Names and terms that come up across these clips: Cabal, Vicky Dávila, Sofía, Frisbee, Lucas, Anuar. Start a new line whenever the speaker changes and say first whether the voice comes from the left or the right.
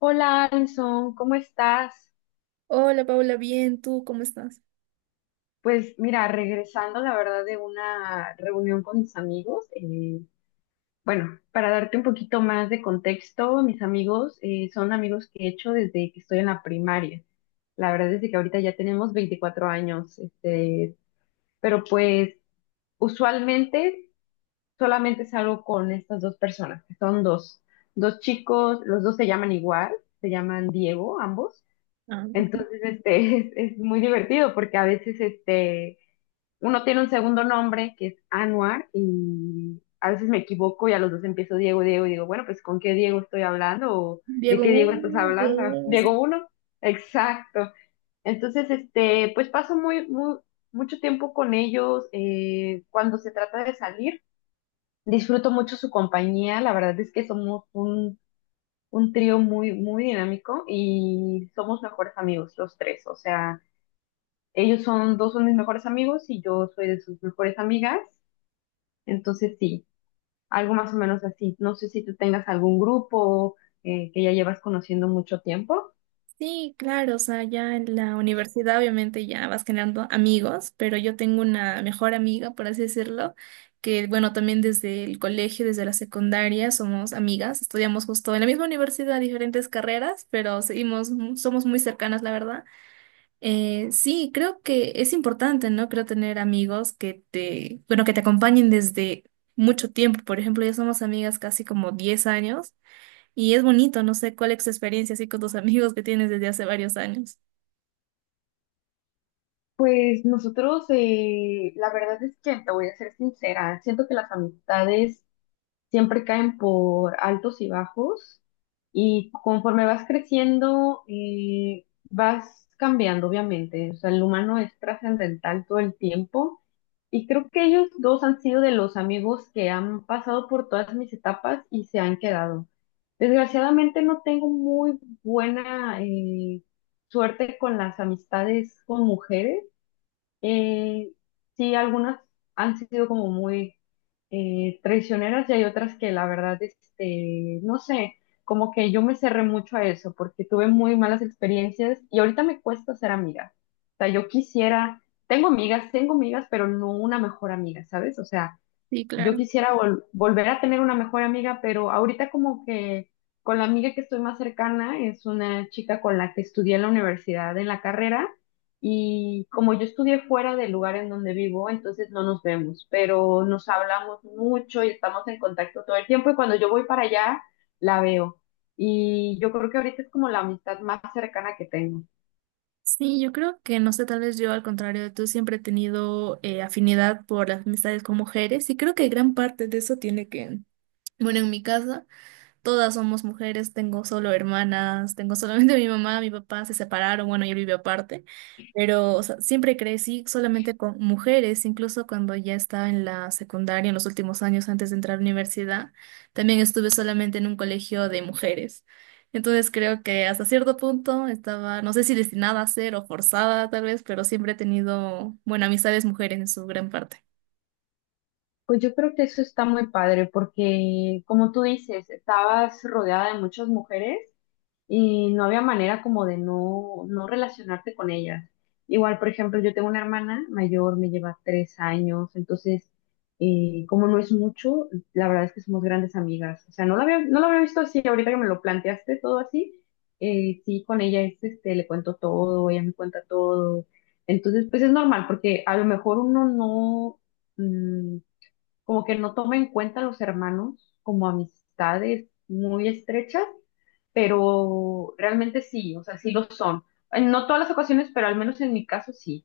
left: Hola, Alison, ¿cómo estás?
right: Hola Paula, bien, ¿tú cómo estás?
left: Pues mira, regresando la verdad de una reunión con mis amigos, bueno, para darte un poquito más de contexto, mis amigos son amigos que he hecho desde que estoy en la primaria. La verdad es de que ahorita ya tenemos 24 años, pero pues usualmente solamente salgo con estas dos personas, que son dos chicos, los dos se llaman igual, se llaman Diego, ambos.
right: Ah,
left: Entonces, es muy divertido porque a veces, uno tiene un segundo nombre que es Anuar y a veces me equivoco y a los dos empiezo Diego y digo, bueno, pues ¿con qué Diego estoy hablando? ¿O de
right: Diego,
left: qué Diego estás
right: uno,
left: hablando?
right: dos.
left: ¿Diego uno? Exacto. Entonces, pues paso mucho tiempo con ellos. Cuando se trata de salir, disfruto mucho su compañía. La verdad es que somos un trío muy dinámico y somos mejores amigos los tres. O sea, dos son mis mejores amigos y yo soy de sus mejores amigas. Entonces, sí, algo más o menos así. No sé si tú tengas algún grupo que ya llevas conociendo mucho tiempo.
right: Sí, claro, o sea, ya en la universidad obviamente ya vas generando amigos, pero yo tengo una mejor amiga, por así decirlo, que bueno, también desde el colegio, desde la secundaria somos amigas, estudiamos justo en la misma universidad, diferentes carreras, pero seguimos, somos muy cercanas, la verdad. Sí, creo que es importante, ¿no? Creo tener amigos que te, bueno, que te acompañen desde mucho tiempo. Por ejemplo, ya somos amigas casi como 10 años y es bonito, no sé cuál es tu experiencia así con tus amigos que tienes desde hace varios años.
left: Pues nosotros, la verdad es que te voy a ser sincera, siento que las amistades siempre caen por altos y bajos y conforme vas creciendo, vas cambiando, obviamente. O sea, el humano es trascendental todo el tiempo y creo que ellos dos han sido de los amigos que han pasado por todas mis etapas y se han quedado. Desgraciadamente no tengo muy buena suerte con las amistades con mujeres. Eh, sí, algunas han sido como muy traicioneras y hay otras que la verdad, no sé, como que yo me cerré mucho a eso porque tuve muy malas experiencias y ahorita me cuesta ser amiga. O sea, yo quisiera, tengo amigas, pero no una mejor amiga, ¿sabes? O sea,
right: Sí,
left: yo
right: claro.
left: quisiera volver a tener una mejor amiga, pero ahorita como que con la amiga que estoy más cercana es una chica con la que estudié en la universidad, en la carrera, y como yo estudié fuera del lugar en donde vivo, entonces no nos vemos, pero nos hablamos mucho y estamos en contacto todo el tiempo y cuando yo voy para allá, la veo. Y yo creo que ahorita es como la amistad más cercana que tengo.
right: Sí, yo creo que, no sé, tal vez yo, al contrario de tú, siempre he tenido afinidad por las amistades con mujeres y creo que gran parte de eso tiene que, bueno, en mi casa. Todas somos mujeres, tengo solo hermanas, tengo solamente mi mamá, mi papá se separaron, bueno, yo vivo aparte, pero o sea, siempre crecí solamente con mujeres, incluso cuando ya estaba en la secundaria, en los últimos años antes de entrar a la universidad, también estuve solamente en un colegio de mujeres. Entonces creo que hasta cierto punto estaba, no sé si destinada a ser o forzada tal vez, pero siempre he tenido, bueno, amistades mujeres en su gran parte.
left: Pues yo creo que eso está muy padre porque, como tú dices, estabas rodeada de muchas mujeres y no había manera como de no relacionarte con ellas. Igual, por ejemplo, yo tengo una hermana mayor, me lleva tres años, entonces, como no es mucho, la verdad es que somos grandes amigas. O sea, no lo había visto así, ahorita que me lo planteaste todo así, sí, con ella le cuento todo, ella me cuenta todo. Entonces, pues es normal, porque a lo mejor uno no, mm, como que no toma en cuenta a los hermanos como amistades muy estrechas, pero realmente sí, o sea, sí lo son. En no todas las ocasiones, pero al menos en mi caso sí.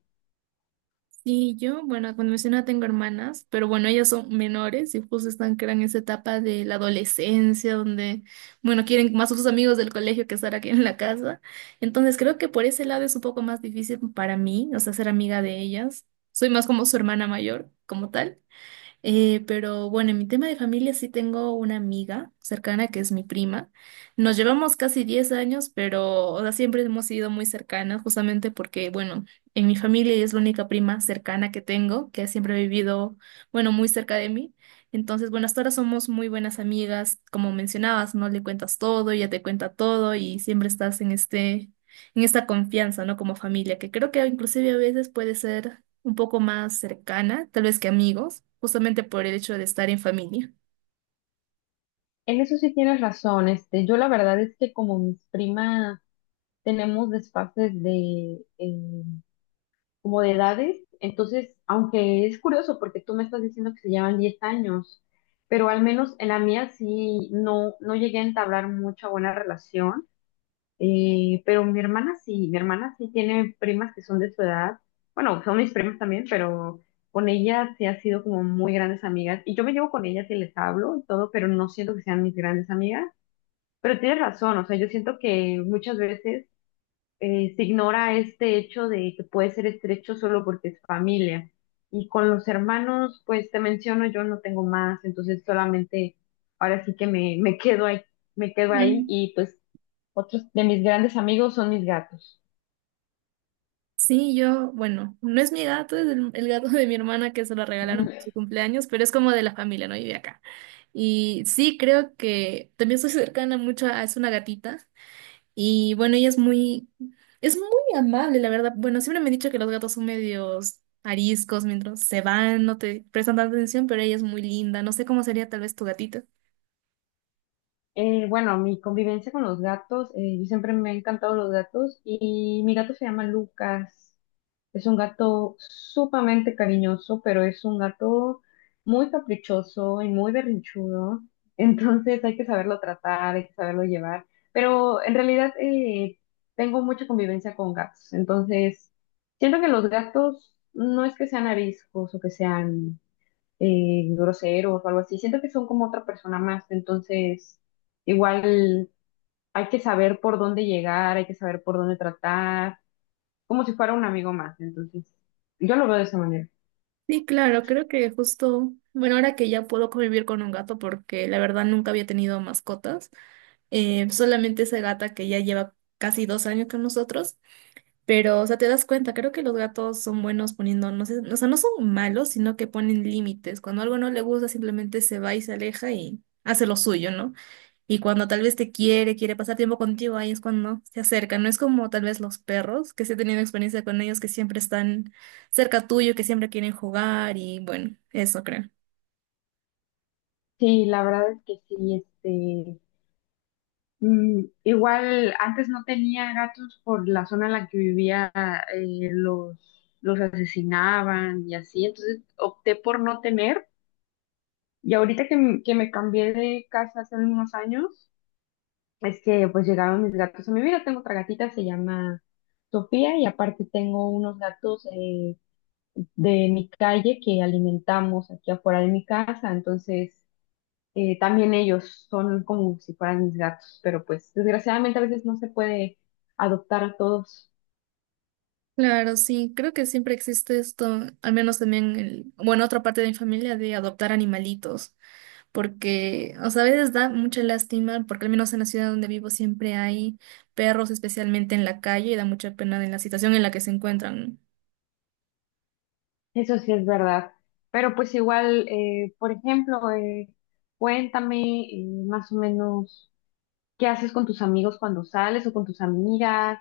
right: Sí, yo, bueno, cuando mencioné tengo hermanas, pero bueno, ellas son menores y justo están que eran en esa etapa de la adolescencia, donde, bueno, quieren más a sus amigos del colegio que estar aquí en la casa. Entonces creo que por ese lado es un poco más difícil para mí, o sea, ser amiga de ellas. Soy más como su hermana mayor, como tal. Pero bueno, en mi tema de familia sí tengo una amiga cercana que es mi prima. Nos llevamos casi 10 años, pero o sea, siempre hemos sido muy cercanas, justamente porque, bueno, en mi familia ella es la única prima cercana que tengo, que siempre ha vivido, bueno, muy cerca de mí. Entonces, bueno, hasta ahora somos muy buenas amigas, como mencionabas, no le cuentas todo, ella te cuenta todo y siempre estás en este, en esta confianza, ¿no? Como familia, que creo que inclusive a veces puede ser un poco más cercana, tal vez que amigos, justamente por el hecho de estar en familia.
left: En eso sí tienes razón, yo la verdad es que como mis primas tenemos desfases como de edades, entonces, aunque es curioso porque tú me estás diciendo que se llevan 10 años, pero al menos en la mía no llegué a entablar mucha buena relación. Pero mi hermana sí tiene primas que son de su edad. Bueno, son mis primas también, pero con ellas sí ha sido como muy grandes amigas. Y yo me llevo con ellas y les hablo y todo, pero no siento que sean mis grandes amigas. Pero tienes razón, o sea, yo siento que muchas veces se ignora este hecho de que puede ser estrecho solo porque es familia. Y con los hermanos, pues te menciono, yo no tengo más, entonces solamente ahora sí que me quedo ahí, me quedo ahí,
right: Mm.
left: y pues otros de mis grandes amigos son mis gatos.
right: Sí, yo, bueno, no es mi gato, es el gato de mi hermana que se lo regalaron por
left: Ujú.
right: su cumpleaños, pero es como de la familia, ¿no? Vive acá. Y sí, creo que también soy cercana mucho a, es una gatita y bueno, ella es muy amable, la verdad. Bueno, siempre me he dicho que los gatos son medios ariscos mientras se van, no te prestan tanta atención, pero ella es muy linda. No sé cómo sería tal vez tu gatita.
left: Bueno, mi convivencia con los gatos, yo siempre me han encantado los gatos y mi gato se llama Lucas. Es un gato sumamente cariñoso, pero es un gato muy caprichoso y muy berrinchudo. Entonces hay que saberlo tratar, hay que saberlo llevar. Pero en realidad tengo mucha convivencia con gatos. Entonces siento que los gatos no es que sean ariscos o que sean groseros o algo así. Siento que son como otra persona más, entonces igual hay que saber por dónde llegar, hay que saber por dónde tratar, como si fuera un amigo más, entonces yo lo veo de esa manera.
right: Sí, claro, creo que justo, bueno, ahora que ya puedo convivir con un gato, porque la verdad nunca había tenido mascotas, solamente esa gata que ya lleva casi 2 años con nosotros, pero, o sea, te das cuenta, creo que los gatos son buenos poniendo, no sé, o sea, no son malos, sino que ponen límites. Cuando algo no le gusta, simplemente se va y se aleja y hace lo suyo, ¿no? Y cuando tal vez te quiere, quiere pasar tiempo contigo, ahí es cuando se acerca. No es como tal vez los perros, que sí he tenido experiencia con ellos, que siempre están cerca tuyo, que siempre quieren jugar y bueno, eso creo.
left: Sí, la verdad es que sí, igual antes no tenía gatos por la zona en la que vivía, eh, los, los asesinaban y así, entonces opté por no tener. Y ahorita que, que me cambié de casa hace unos años, es que pues llegaron mis gatos a mi vida. Tengo otra gatita, se llama Sofía, y aparte tengo unos gatos de mi calle que alimentamos aquí afuera de mi casa. Entonces, también ellos son como si fueran mis gatos, pero pues desgraciadamente a veces no se puede adoptar a todos.
right: Claro, sí, creo que siempre existe esto, al menos también, bueno, otra parte de mi familia de adoptar animalitos, porque, o sea, a veces da mucha lástima, porque al menos en la ciudad donde vivo siempre hay perros, especialmente en la calle, y da mucha pena en la situación en la que se encuentran, ¿no?
left: Eso sí es verdad. Pero pues igual, por ejemplo, cuéntame más o menos qué haces con tus amigos cuando sales o con tus amigas.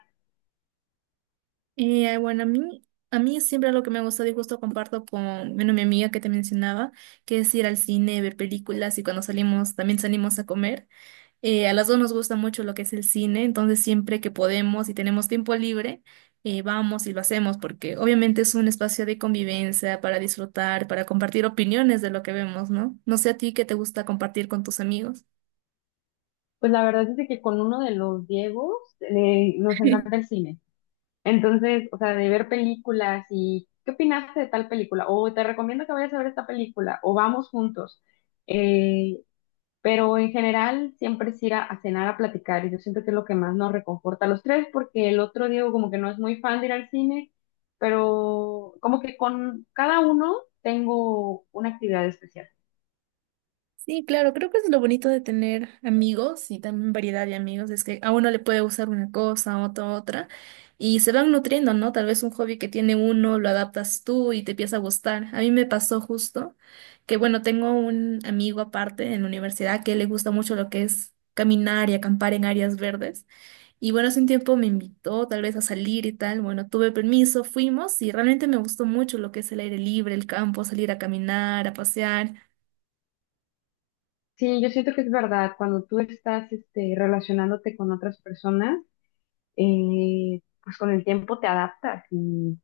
right: Bueno, a mí siempre lo que me gusta y justo comparto con, bueno, mi amiga que te mencionaba, que es ir al cine, ver películas y cuando salimos también salimos a comer. A las dos nos gusta mucho lo que es el cine, entonces siempre que podemos y tenemos tiempo libre, vamos y lo hacemos porque obviamente es un espacio de convivencia para disfrutar, para compartir opiniones de lo que vemos, ¿no? No sé a ti qué te gusta compartir con tus amigos.
left: Pues la verdad es de que con uno de los Diegos nos encanta el cine. Entonces, o sea, de ver películas y ¿qué opinaste de tal película? O te recomiendo que vayas a ver esta película, o vamos juntos. Eh, pero en general siempre es ir a cenar a platicar y yo siento que es lo que más nos reconforta a los tres porque el otro Diego como que no es muy fan de ir al cine, pero como que con cada uno tengo una actividad especial.
right: Sí, claro, creo que eso es lo bonito de tener amigos y también variedad de amigos, es que a uno le puede gustar una cosa, a otro otra, y se van nutriendo, ¿no? Tal vez un hobby que tiene uno lo adaptas tú y te empieza a gustar. A mí me pasó justo que, bueno, tengo un amigo aparte en la universidad que le gusta mucho lo que es caminar y acampar en áreas verdes, y bueno, hace un tiempo me invitó tal vez a salir y tal, bueno, tuve permiso, fuimos y realmente me gustó mucho lo que es el aire libre, el campo, salir a caminar, a pasear.
left: Sí, yo siento que es verdad, cuando tú estás relacionándote con otras personas, pues con el tiempo te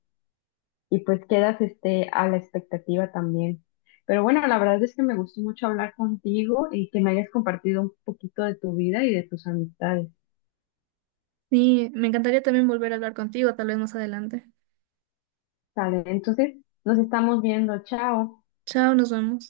left: y pues quedas a la expectativa también. Pero bueno, la verdad es que me gustó mucho hablar contigo y que me hayas compartido un poquito de tu vida y de tus amistades.
right: Sí, me encantaría también volver a hablar contigo, tal vez más adelante.
left: Sale, entonces nos estamos viendo. Chao.
right: Chao, nos vemos.